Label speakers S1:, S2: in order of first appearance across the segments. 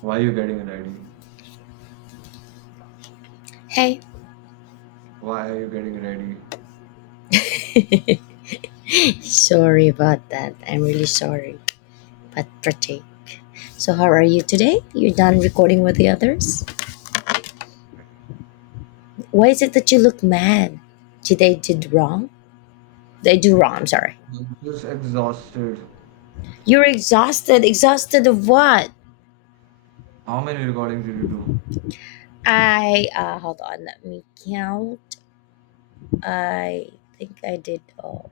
S1: Why are you getting ready?
S2: Hey,
S1: Why are you getting ready?
S2: sorry about that. I'm really sorry. But pretty. So how are you today? You done recording with the others? Why is it that you look mad? Did they did wrong? They do wrong, I'm sorry.
S1: I'm just exhausted.
S2: You're exhausted. Exhausted of what?
S1: How many recordings did you do?
S2: I hold on, let me count. I think I did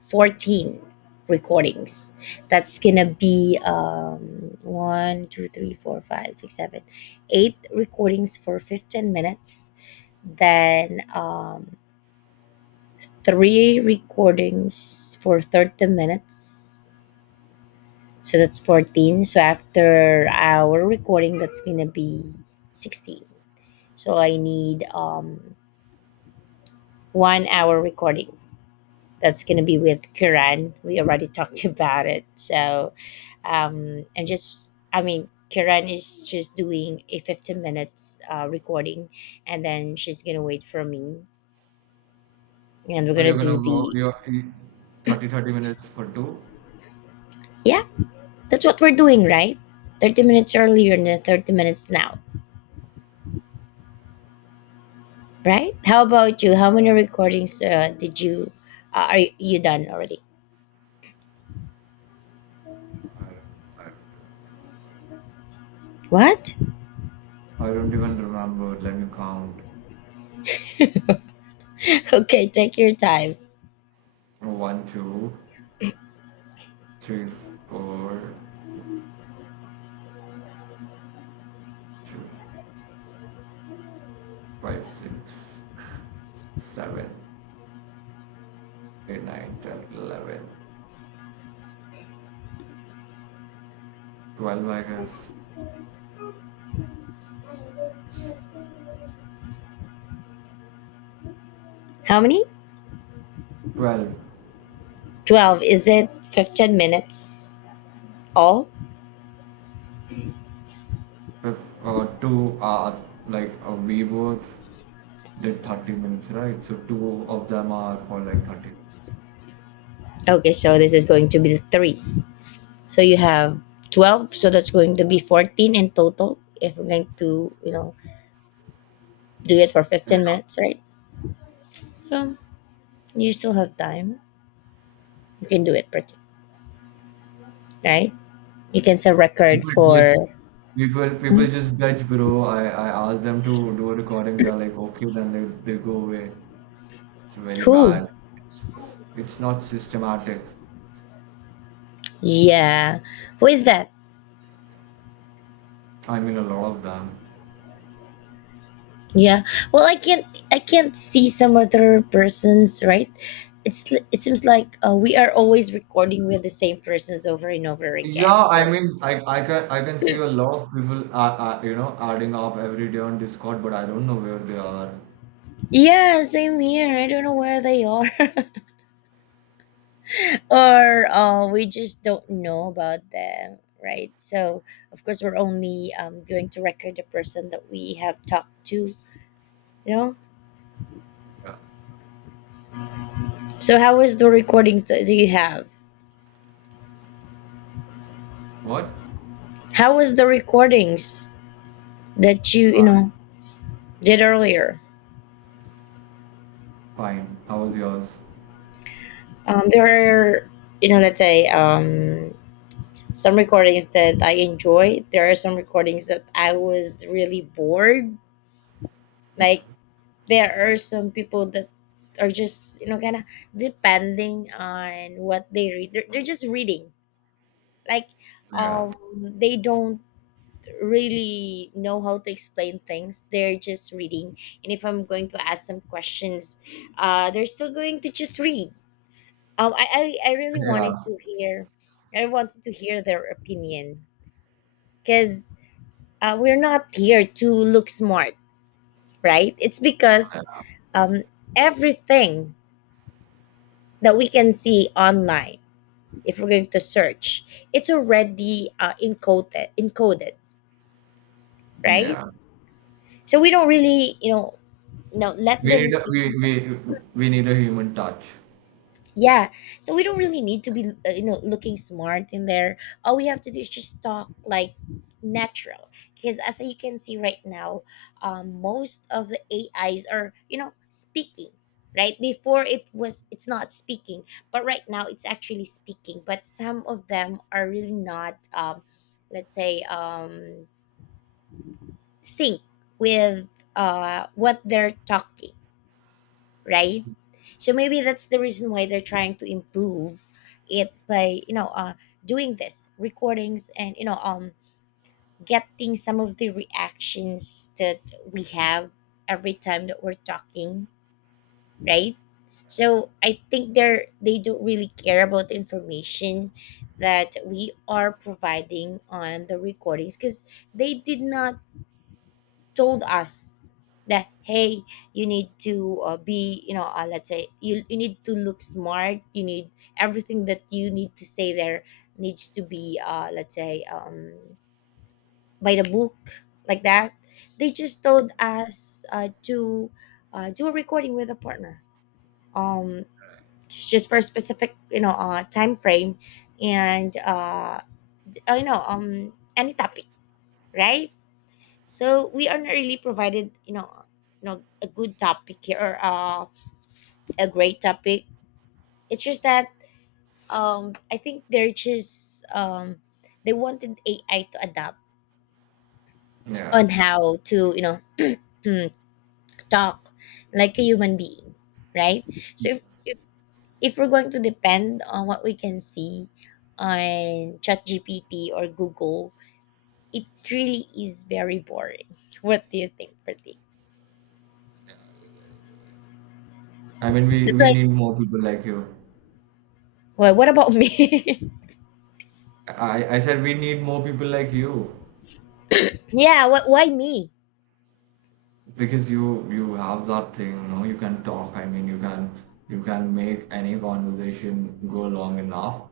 S2: 14 recordings. That's gonna be one, two, three, four, five, six, seven, eight recordings for 15 minutes. Then three recordings for 30 minutes. So that's 14. So after our recording, that's gonna be 16. So I need 1 hour recording. That's going to be with Kiran. We already talked about it. So I mean, Kiran is just doing a 15 minutes recording and then she's going to wait for me. And we're
S1: Oh,
S2: going to
S1: you're gonna
S2: do
S1: go 30 thirty minutes for two?
S2: yeah, that's what we're doing, right? 30 minutes earlier and then 30 minutes now, right? How about you? How many recordings did you, are you done already? What?
S1: I don't even remember. Let me count.
S2: Okay, take your time.
S1: One, two, three, four, two, five, six, seven, eight, nine, ten, 11, 12, I guess.
S2: How many?
S1: 12.
S2: 12. Is it 15 minutes all?
S1: Two are like a V worth. Did 30 minutes, right? So two of them are for like 30 minutes.
S2: Okay, so this is going to be the 3. So you have 12, so that's going to be 14 in total if we're going to, you know, do it for
S1: Yeah,
S2: 15 minutes, right? So you still have time. You can do it, pretty, right? You can set record
S1: people bitch.
S2: for.
S1: People
S2: Hmm?
S1: people just bitch, bro. I ask them to do a recording, they're like, okay, then they go away. It's very
S2: Who?
S1: bad. It's not systematic.
S2: Yeah. Who is that?
S1: I mean, a lot of them.
S2: Yeah. Well, I can't see some other persons, right? It seems like we are always recording with the same persons over and over again
S1: Yeah, I
S2: for.
S1: mean, I can I can see a lot of people are, are adding up every day on Discord, but I don't know where they are.
S2: Yeah, same here. I don't know where they are, or we just don't know about them, right? So, of course, we're only going to record the person that we have talked to, you know?
S1: Yeah.
S2: So, how was the recordings that you have?
S1: What?
S2: How was the recordings that you
S1: Fine.
S2: know, did earlier?
S1: Fine. How was yours?
S2: There are, you know, let's say, some recordings that I enjoyed. There are some recordings that I was really bored, like there are some people that are just, you know, kind of depending on what they read they're just reading, like,
S1: Yeah.
S2: um they don't really know how to explain things. They're just reading, and if I'm going to ask some questions, they're still going to just read. I really
S1: Yeah.
S2: wanted to hear, I wanted to hear their opinion, because we're not here to look smart, right? It's because, um everything that we can see online, if we're going to search, it's already encoded, right?
S1: Yeah.
S2: So we don't really, you know, now let
S1: We
S2: them
S1: need a
S2: see.
S1: we we we need a human touch.
S2: Yeah, so we don't really need to be you know, looking smart in there. All we have to do is just talk like natural, because as you can see right now, most of the AIs are, you know, speaking. Right before, it's not speaking, but right now it's actually speaking, but some of them are really not, let's say, sync with what they're talking, right? So maybe that's the reason why they're trying to improve it by, you know, doing this recordings, and, you know, getting some of the reactions that we have every time that we're talking, right? So I think they don't really care about the information that we are providing on the recordings, because they did not told us that, hey, you need to be, you know, let's say, you need to look smart, you need everything that you need to say there needs to be let's say, by the book, like that. They just told us to do a recording with a partner, um, just for a specific, you know, time frame, and you know, any topic, right? So we are not really provided, you know, a good topic here, or a great topic. It's just that I think they're just they wanted AI to adapt
S1: Yeah.
S2: on how to, you know, talk like a human being, right? So if if we're going to depend on what we can see on ChatGPT or Google, it really is very boring. What do you think, Pratik?
S1: I mean, we
S2: That's
S1: we
S2: why.
S1: need more people like you.
S2: Well, what about me?
S1: I said we need more people like you
S2: Yeah, why me?
S1: because you have that thing, you know, you can talk. I mean, you can make any conversation go long enough,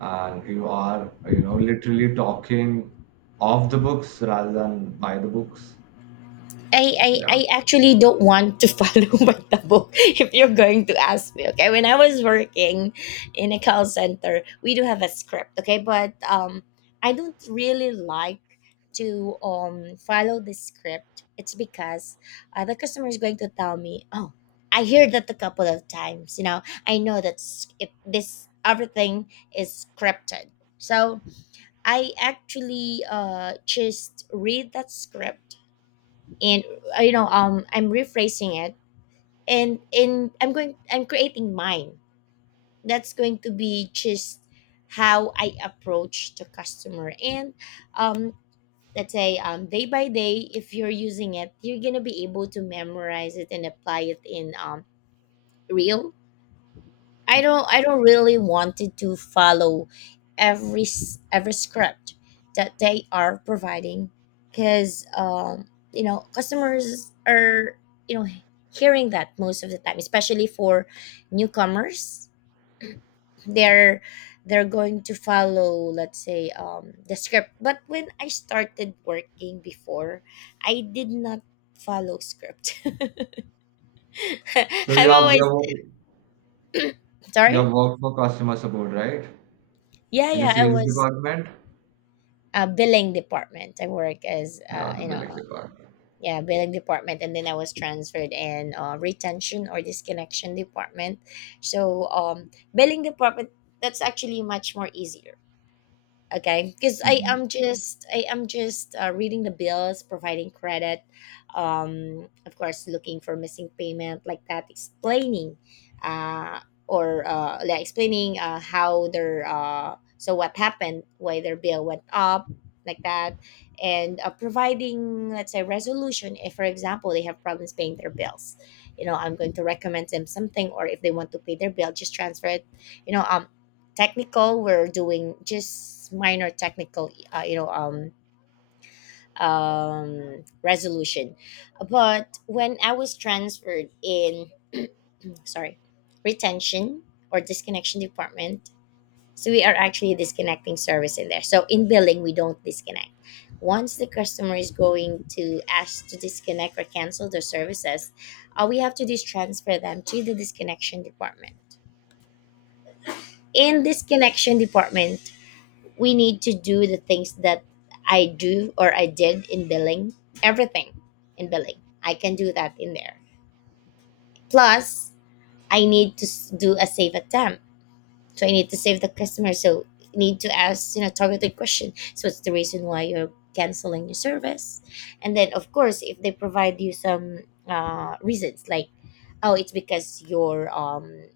S1: and you are, you know, literally talking off the books rather than by the books. So yeah.
S2: I actually don't want to follow by the book, if you're going to ask me, okay? When I was working in a call center, we do have a script, okay? But I don't really like to follow the script. It's because the customer is going to tell me, oh, I hear that a couple of times, you know? I know that this, everything is scripted. So I actually just read that script, and you know, I'm rephrasing it, and I'm going, I'm creating mine, that's going to be just how I approach the customer. And um let's say, day by day, if you're using it, you're gonna be able to memorize it and apply it in, real. I don't really wanted to follow every script that they are providing, because you know, customers are, you know, hearing that most of the time, especially for newcomers. they're they're going to follow, let's say, the script. But when I started working before, I did not follow script.
S1: So
S2: I'm
S1: you have you
S2: always
S1: have work- you
S2: sorry.
S1: have worked for customer support, right?
S2: Yeah,
S1: In a
S2: I
S1: sales
S2: was
S1: department?
S2: billing department. I work as,
S1: Yeah, the
S2: you know,
S1: billing department.
S2: yeah, billing department, and then I was transferred in retention or disconnection department. So billing department, that's actually much more easier, okay, because
S1: Mhm.
S2: I am just reading the bills, providing credit, of course looking for missing payment, like that, explaining, uh or like explaining how their so what happened, why their bill went up, like that, and providing, let's say, resolution if for example they have problems paying their bills, you know, I'm going to recommend them something, or if they want to pay their bill, just transfer it, you know. Technical, we're doing just minor technical, you know, resolution. But when I was transferred in sorry, retention or disconnection department, so we are actually disconnecting service in there. So in billing we don't disconnect. Once the customer is going to ask to disconnect or cancel their services, all we have to do is transfer them to the disconnection department. In disconnection department, we need to do the things that I do or I did in billing, everything in billing. I can do that in there. Plus, I need to do a save attempt. So I need to save the customer. So need to ask, you know, targeted question. So what's the reason why you're canceling your service? And then of course, if they provide you some reasons like, oh, it's because your,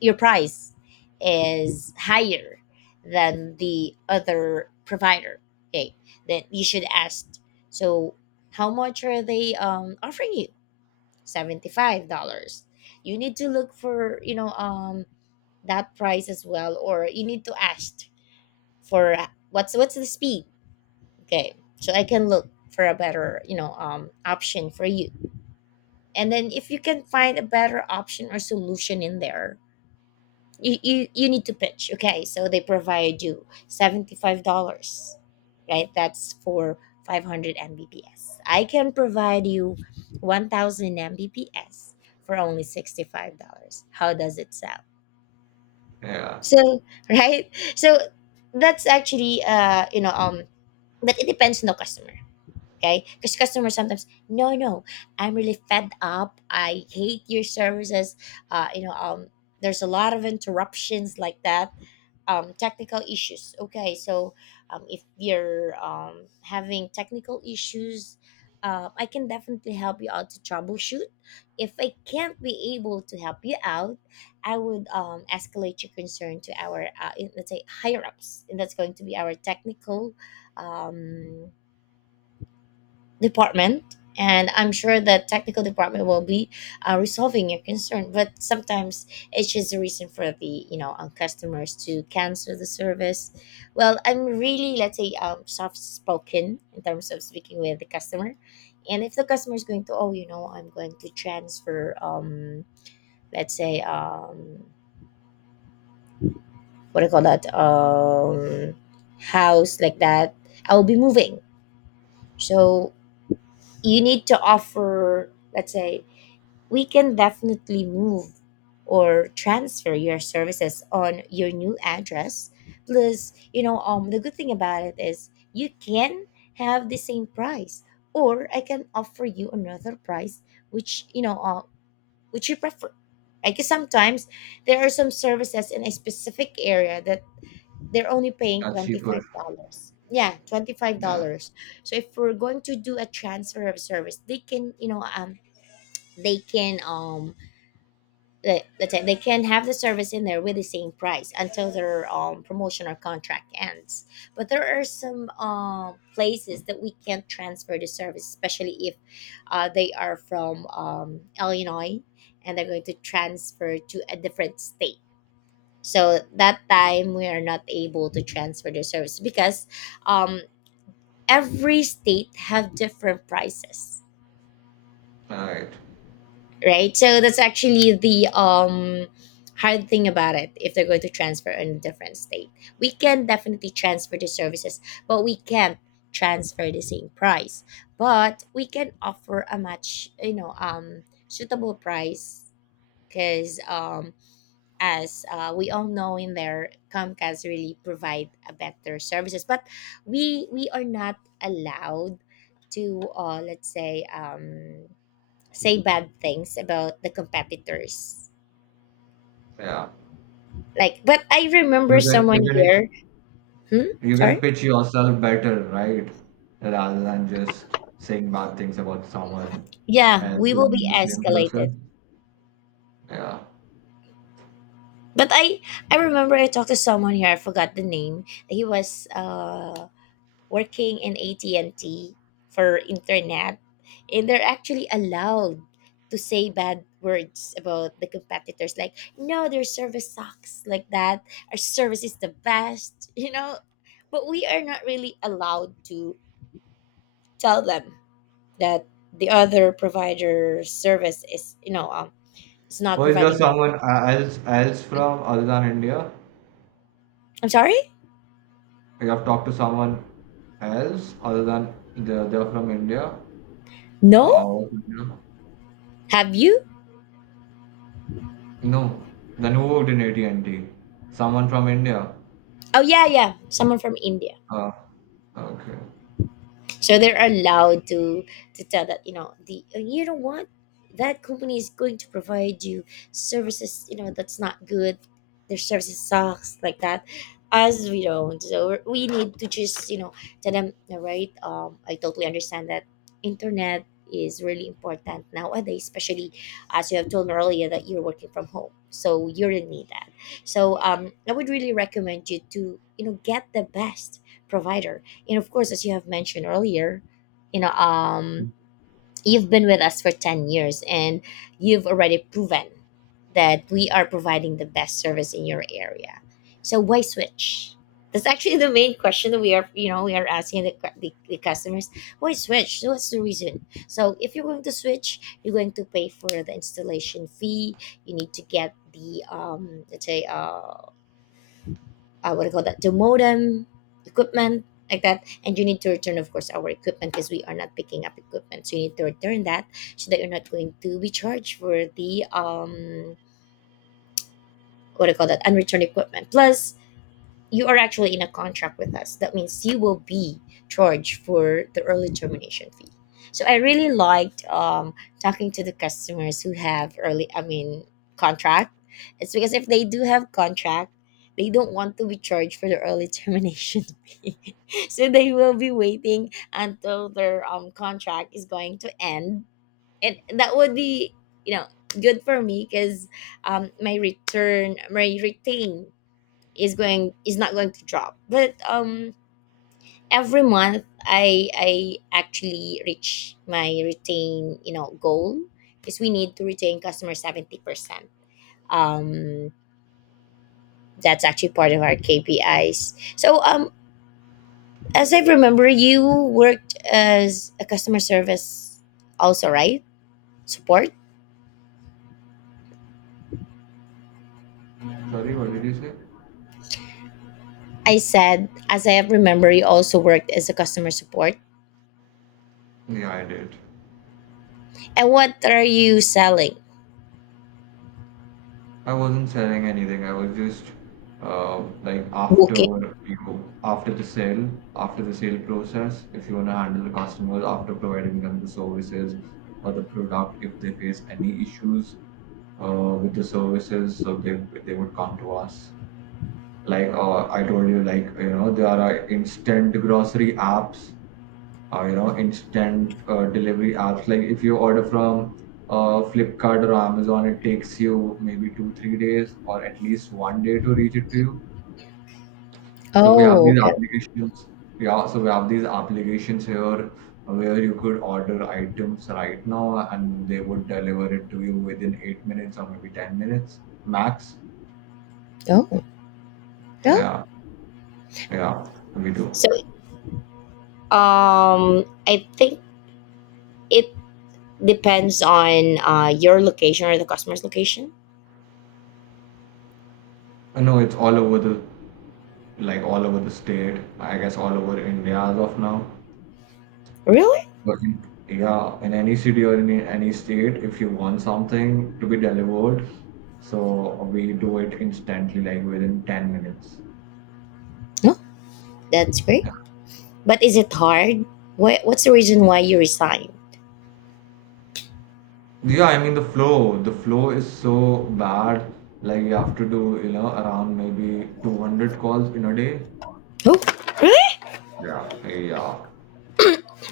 S2: your price is higher than the other provider, okay, then you should ask. So, how much are they offering you? $75. You need to look for, you know, that price as well, or you need to ask for, what's the speed, okay? So I can look for a better, you know, option for you. And then if you can find a better option or solution in there, you need to pitch. Okay, so they provide you $75, right? That's for 500 mbps. I can provide you 1000 mbps for only $65. How does it sound?
S1: Yeah,
S2: So, right, so that's actually, you know, but it depends on the customer. Okay, because customers sometimes, no, no, I'm really fed up, I hate your services, you know, there's a lot of interruptions, like that, technical issues. Okay, so if you're, having technical issues, I can definitely help you out to troubleshoot. If I can't be able to help you out, I would escalate your concern to our let's say higher ups, and that's going to be our technical um, department. And I'm sure the technical department will be resolving your concern, but sometimes it's just a reason for the customers to cancel the service. Well, I'm really, let's say, soft spoken in terms of speaking with the customer. And if the customer is going to, oh, I'm going to transfer, let's say what do you call that house, like that, I will be moving. So you need to offer, let's say, we can definitely move or transfer your services on your new address. Plus, the good thing about it is you can have the same price, or I can offer you another price, which, which you prefer. I guess sometimes there are some services in a specific area that they're only paying
S1: that's cheaper.
S2: $25. Yeah,
S1: Yeah,
S2: $25. So if we're going to do a transfer of service, they can, they can, let's say they can have the service in there with the same price until their promotion or contract ends. But there are some places that we can't transfer the service, especially if they are from Illinois and they're going to transfer to a different state. So that time we are not able to transfer the service because um, every state have different prices,
S1: right.
S2: right? So that's actually the hard thing about it if they're going to transfer in a different state. We can definitely transfer the services, but we can't transfer the same price. But we can offer a much, suitable price, because as we all know in there Comcast really provide a better services. But we are not allowed to let's say, say bad things about the competitors.
S1: Yeah,
S2: Like, but I
S1: you
S2: remember
S1: can
S2: someone
S1: you can
S2: here. Hmm?
S1: you can
S2: Sorry?
S1: pitch yourself better, right? Rather than just saying bad things about someone
S2: Yeah,
S1: else
S2: we
S1: who
S2: will be
S1: in the same process.
S2: escalated.
S1: Yeah.
S2: But I remember I talked to someone here. I forgot the name. He was working in AT and T for internet, and they're actually allowed to say bad words about the competitors. Like, no, their service sucks. Like that, our service is the best. You know, but we are not really allowed to tell them that the other provider service is is not
S1: Or is there
S2: providing them.
S1: someone else from other than India?
S2: I'm sorry.
S1: You have talked to someone else other than they're from India or
S2: No.
S1: out of India?
S2: Have you?
S1: No. Then who worked in AT&T? Someone from India.
S2: Oh, yeah, yeah, someone from India.
S1: Uh, okay.
S2: So they're allowed to tell that, you know, the you know what, that company is going to provide you services, you know, that's not good, their services sucks, like that, as we don't. So we need to just, you know, tell them, all right, I totally understand that internet is really important nowadays, especially as you have told me earlier that you're working from home, so you really need that. So I would really recommend you to, you know, get the best provider. And of course, as you have mentioned earlier, you know, um, you've been with us for 10 years and you've already proven that we are providing the best service in your area. So why switch? That's actually the main question that we are, you know, we are asking the, the customers. Why switch? So what's the reason? So if you're going to switch, you're going to pay for the installation fee. You need to get the let's say, what do you call that the modem equipment, like that. And you need to return, of course, our equipment because we are not picking up equipment, so you need to return that so that you're not going to be charged for the what do you call that unreturned equipment. Plus you are actually in a contract with us. That means you will be charged for the early termination fee. So I really liked talking to the customers who have early, I mean, contract. It's because if they do have contract, they don't want to be charged for the early termination fee. So they will be waiting until their contract is going to end. And that would be, you know, good for me because my return, my retain is not going to drop. But every month I actually reach my retain, you know, goal, because we need to retain customers 70%. um that's actually part of our KPIs. So as I remember, you worked as a customer service also, right? Support?
S1: Sorry, what did you say?
S2: I said, as I remember, you also worked as a customer support.
S1: Yeah, I did.
S2: And what are you selling?
S1: I wasn't selling anything. I was just like after
S2: Booking.
S1: you after the sale process, if you want to handle the customers after providing them the services or the product, if they face any issues with the services, so they would come to us. Like I told you, like you know, there are instant grocery apps, you know, instant delivery apps. Like if you order from Flipkart or Amazon, it takes you maybe two, 3 days or at least one day to reach it to you. So we have
S2: Oh,
S1: these
S2: okay.
S1: applications. Yeah, so we have these applications here where you could order items right now and they would deliver it to you within 8 minutes or maybe 10 minutes max.
S2: Oh, yeah.
S1: Yeah, yeah, we do.
S2: So I think it depends on your location or the customer's location.
S1: No, it's all over the like all over the state, I guess all over India as of now.
S2: Really?
S1: But in- yeah, in any city or in any state, if you want something to be delivered, so we do it instantly, like within 10 minutes.
S2: No. That's great. But is it hard? What's the reason why you resign?
S1: Yeah, I mean the flow is so bad. Like you have to do, you know, around maybe 200 calls in a day.
S2: Oh, really?
S1: Yeah. Yeah.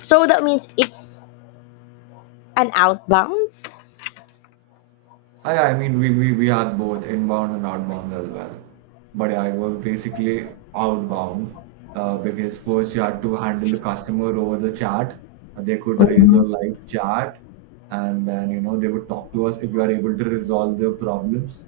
S2: So that means it's an outbound?
S1: I mean, we had both inbound and outbound as well. But yeah, it was basically outbound because first you had to handle the customer over the chat. They could raise a
S2: Mhm.
S1: live chat and then, you know, they would talk to us if you are able to resolve their problems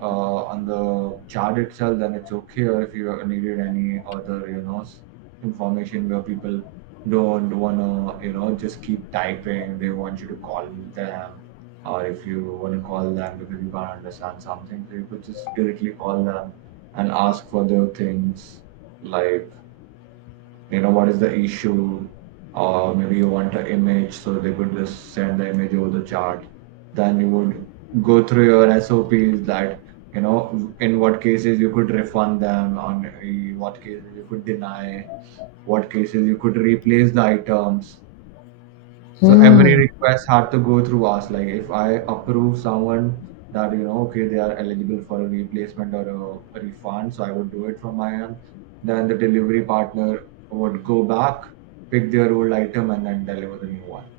S1: on the chart itself, then it's okay. Or if you needed any other, you know, information where people don't wanna, you know, just keep typing. They want you to call them, or if you wanna call them because you can't understand something, so you could just directly call them and ask for the things like you know what is the issue, or maybe you want an image so they could just send the image over the chart. Then you would go through your sops that you know in what cases you could refund them on, what cases you could deny, what cases you could replace the items. So every
S2: Hmm.
S1: request had to go through us. Like if I approve someone that you know, okay, they are eligible for a replacement or a refund, so I would do it from my end. Then the delivery partner would go back, pick their old item, and then deliver the new one.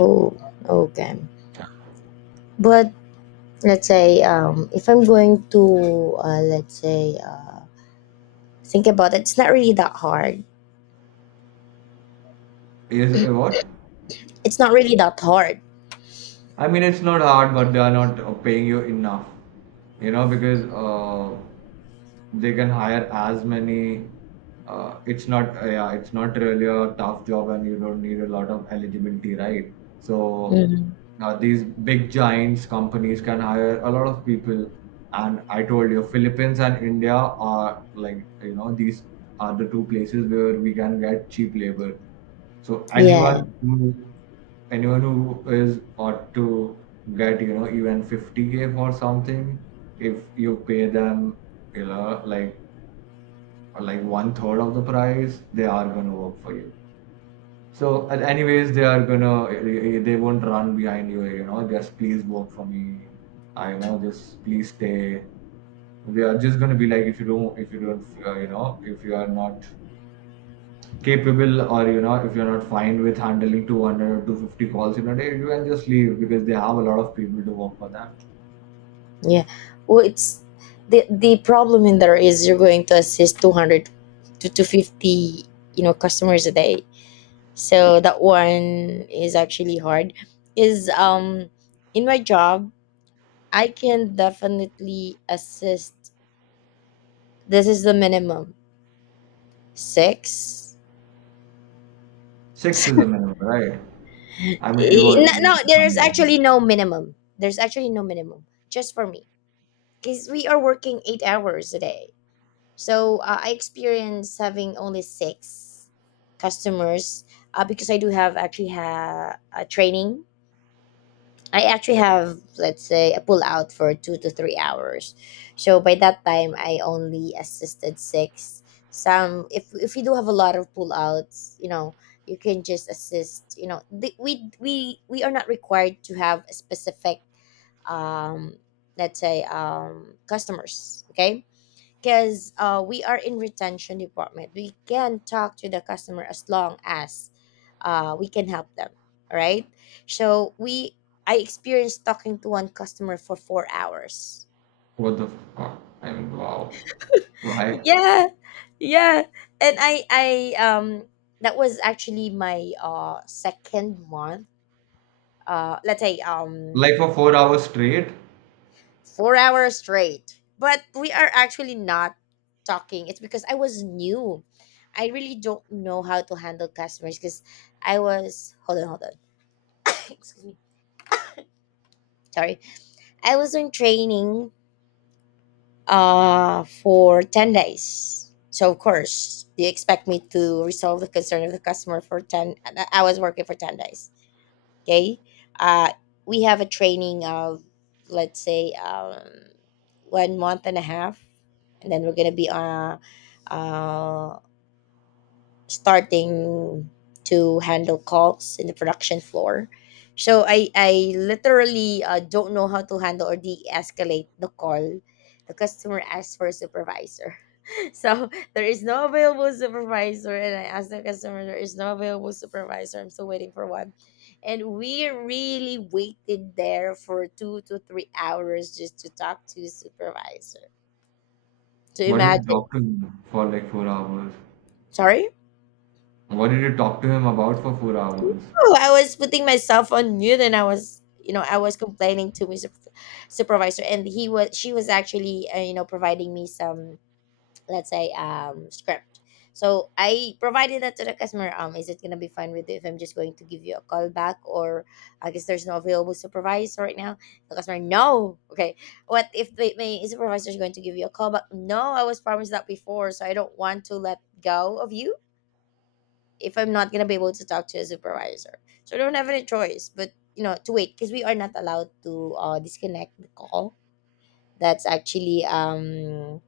S2: Oh, okay. But let's say if I'm going to, let's say, think about it, it's not really that hard.
S1: Is what?
S2: It's not really that hard.
S1: I mean, it's not hard, but they are not paying you enough, you know, because they can hire as many it's not yeah it's not really a tough job and you don't need a lot of eligibility, right? So
S2: Hmm.
S1: these big giants companies can hire a lot of people, and I told you Philippines and India are like you know these are the two places where we can get cheap labor. So
S2: Yeah.
S1: anyone who is ought to get you know even 50K for something if you pay them you know like or like one third of the price, they are gonna work for you. So, and anyways, they are gonna they won't run behind you. You know, just please work for me. I know, just please stay. They are just gonna be like, if you don't, you know, if you are not capable or you know, if you're not fine with handling 200 or 250 calls in a day, you can just leave because they have a lot of people to work for them.
S2: Yeah. Well, it's the problem in there is you're going to assist 200 to 250, you know, customers a day. So that one is actually hard. Is in my job, I can definitely assist. This is the minimum. 6.
S1: Six is the minimum, right? I mean, it
S2: Eh,
S1: was
S2: no, no,
S1: easy. To come
S2: there's
S1: on.
S2: actually no minimum. There's actually no minimum just for me because we are working 8 hours a day. So I experienced having only six customers, because I do have actually a training. I actually have, let's say, a pull out for 2 to 3 hours. So by that time, I only assisted six. Some, if you do have a lot of pull outs, you know, you can just assist. You know, the, we are not required to have a specific, um, let's say, customers. Okay, because we are in retention department, we can talk to the customer as long as we can help them, right? So we, I experienced talking to one customer for 4 hours.
S1: What the fuck? I mean, wow. Why?
S2: Yeah. Yeah. And I that was actually my second month. Let's say
S1: Like for 4 hours straight?
S2: 4 hours straight. But we are actually not talking. It's because I was new. I really don't know how to handle customers because I was hold on, hold on. Excuse me. Sorry. I was on training for 10 days. So of course, do you expect me to resolve the concern of the customer for ten I was working for 10 days. Okay. uh, we have a training of, let's say, 1 month and a half, and then we're gonna be, uh, starting to handle calls in the production floor. So I literally don't know how to handle or de-escalate the call. The customer asks for a supervisor. So there is no available supervisor, and I asked the customer, there is no available supervisor. I'm still waiting for one. And we really waited there for 2 to 3 hours just to talk to supervisor. To
S1: What did you
S2: imagine.
S1: talk to him for like 4 hours?
S2: Sorry?
S1: What did you talk to him about for 4 hours?
S2: No, I was putting myself on mute and I was, you know, I was complaining to my supervisor, and he was she was actually, you know, providing me some, let's say, script. So I provided that to the customer. Is it gonna be fine with you if I'm just going to give you a call back? Or I guess there's no available supervisor right now. The customer, no, okay, what if my supervisor is going to give you a call back? No, I was promised that before, so I don't want to let go of you. If I'm not gonna be able to talk to a supervisor. So I don't have any choice but, you know, to wait, because we are not allowed to disconnect the call. That's actually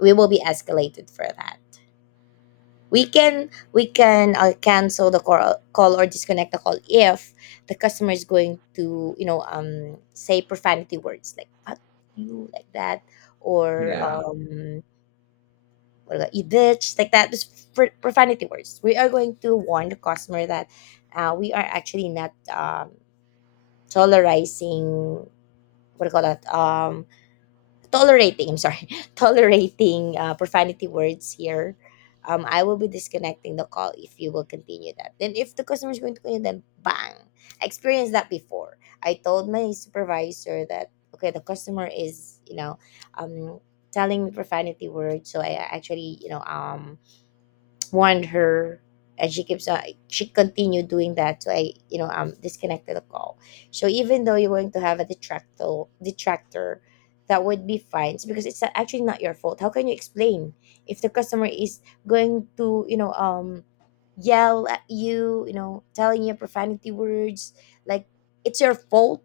S2: we will be escalated for that. We can, cancel the call or disconnect the call if the customer is going to, you know, say profanity words, like fuck you, like that. Or
S1: Yeah.
S2: or like, you bitch, like that. Just profanity words, we are going to warn the customer that we are actually not tolerizing, what do you call that tolerating, I'm sorry, tolerating profanity words here. I will be disconnecting the call if you will continue that. Then if the customer is going to continue, then bang. I experienced that before. I told my supervisor that, okay, the customer is, you know, um telling me profanity words, so I actually, you know, warned her, and she keeps, she continued doing that, so I, you know, disconnected the call. So even though you're going to have a detractor, that would be fine. It's because it's actually not your fault. How can you explain if the customer is going to, you know, yell at you, you know, telling you profanity words, like, it's your fault,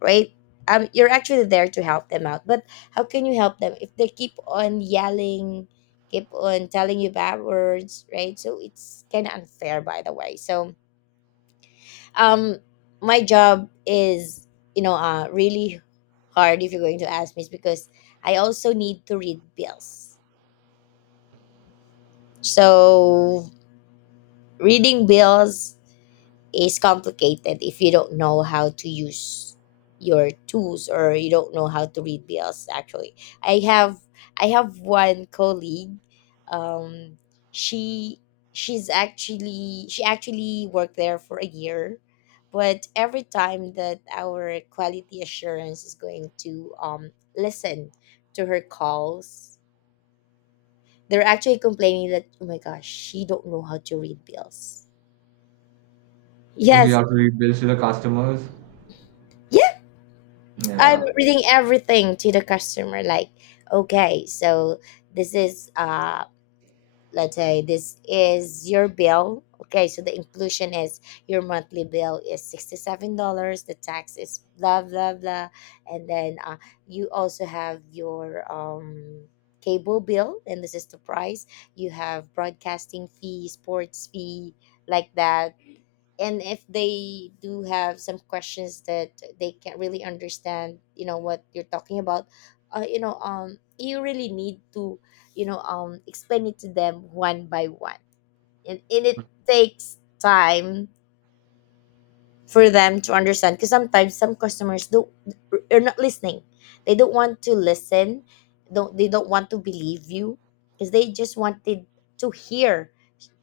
S2: right? You're actually there to help them out, but how can you help them if they keep on yelling, keep on telling you bad words, right? So it's kind of unfair, by the way. So, um, my job is, you know, really hard, if you're going to ask me, is because I also need to read bills. So reading bills is complicated if you don't know how to use your tools, or you don't know how to read bills. Actually, i have I have one colleague, um she she's actually, she actually worked there for a year, but every time that our quality assurance is going to listen to her calls, they're actually complaining that, oh my gosh, she don't know how to read bills.
S1: Okay, you
S2: Yes.
S1: have to read bills to the customers.
S2: I'm
S1: Yeah.
S2: reading everything to the customer. Like, okay, so this is let's say this is your bill. Okay, so the inclusion is your monthly bill is $67. The tax is blah blah blah, and then you also have your cable bill, and this is the price. You have broadcasting fee, sports fee, like that. And if they do have some questions that they can't really understand, you know, what you're talking about, you know, you really need to, you know, explain it to them one by one. And it takes time for them to understand, because sometimes some customers don't, are not listening, they don't want to listen, don't they don't want to believe you, because they just wanted to hear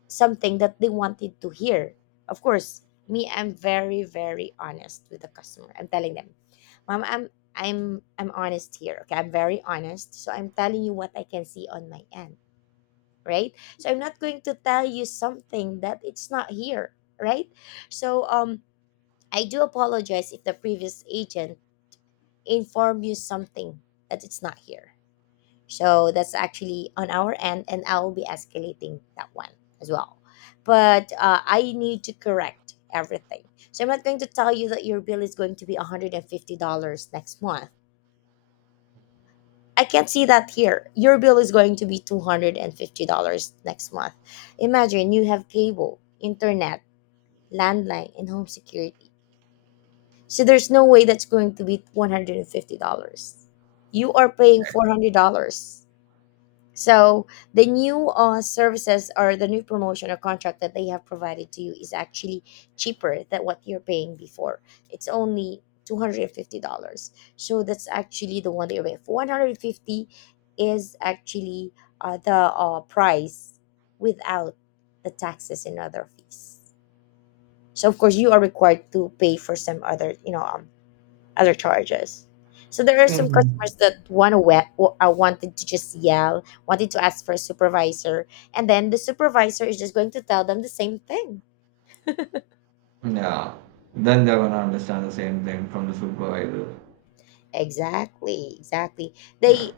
S2: something that they wanted to hear. Of course, me, I'm very, very honest with the customer. I'm telling them, mom, I'm honest here. Okay, I'm very honest. So I'm telling you what I can see on my end, right? So I'm not going to tell you something that it's not here, right? So I do apologize if the previous agent informed you something that it's not here. So that's actually on our end, and I will be escalating that one as well. But I need to correct everything. So I'm not going to tell you that your bill is going to be $150 next month. I can't see that here. Your bill is going to be $250 next month. Imagine you have cable, internet, landline, and home security. So there's no way that's going to be $150. You are paying $400. So the new services or the new promotion or contract that they have provided to you is actually cheaper than what you're paying before. It's only $250. So that's actually the one that you're paying. 150 is actually the price without the taxes and other fees. So of course you are required to pay for some other, you know, other charges. So there are some
S1: Mhm.
S2: customers that want to wanted to just yell, wanted to ask for a supervisor, and then the supervisor is just going to tell them the same thing.
S1: Yeah. Then they're gonna understand the same thing from the supervisor.
S2: Exactly, exactly.
S1: Yeah.
S2: They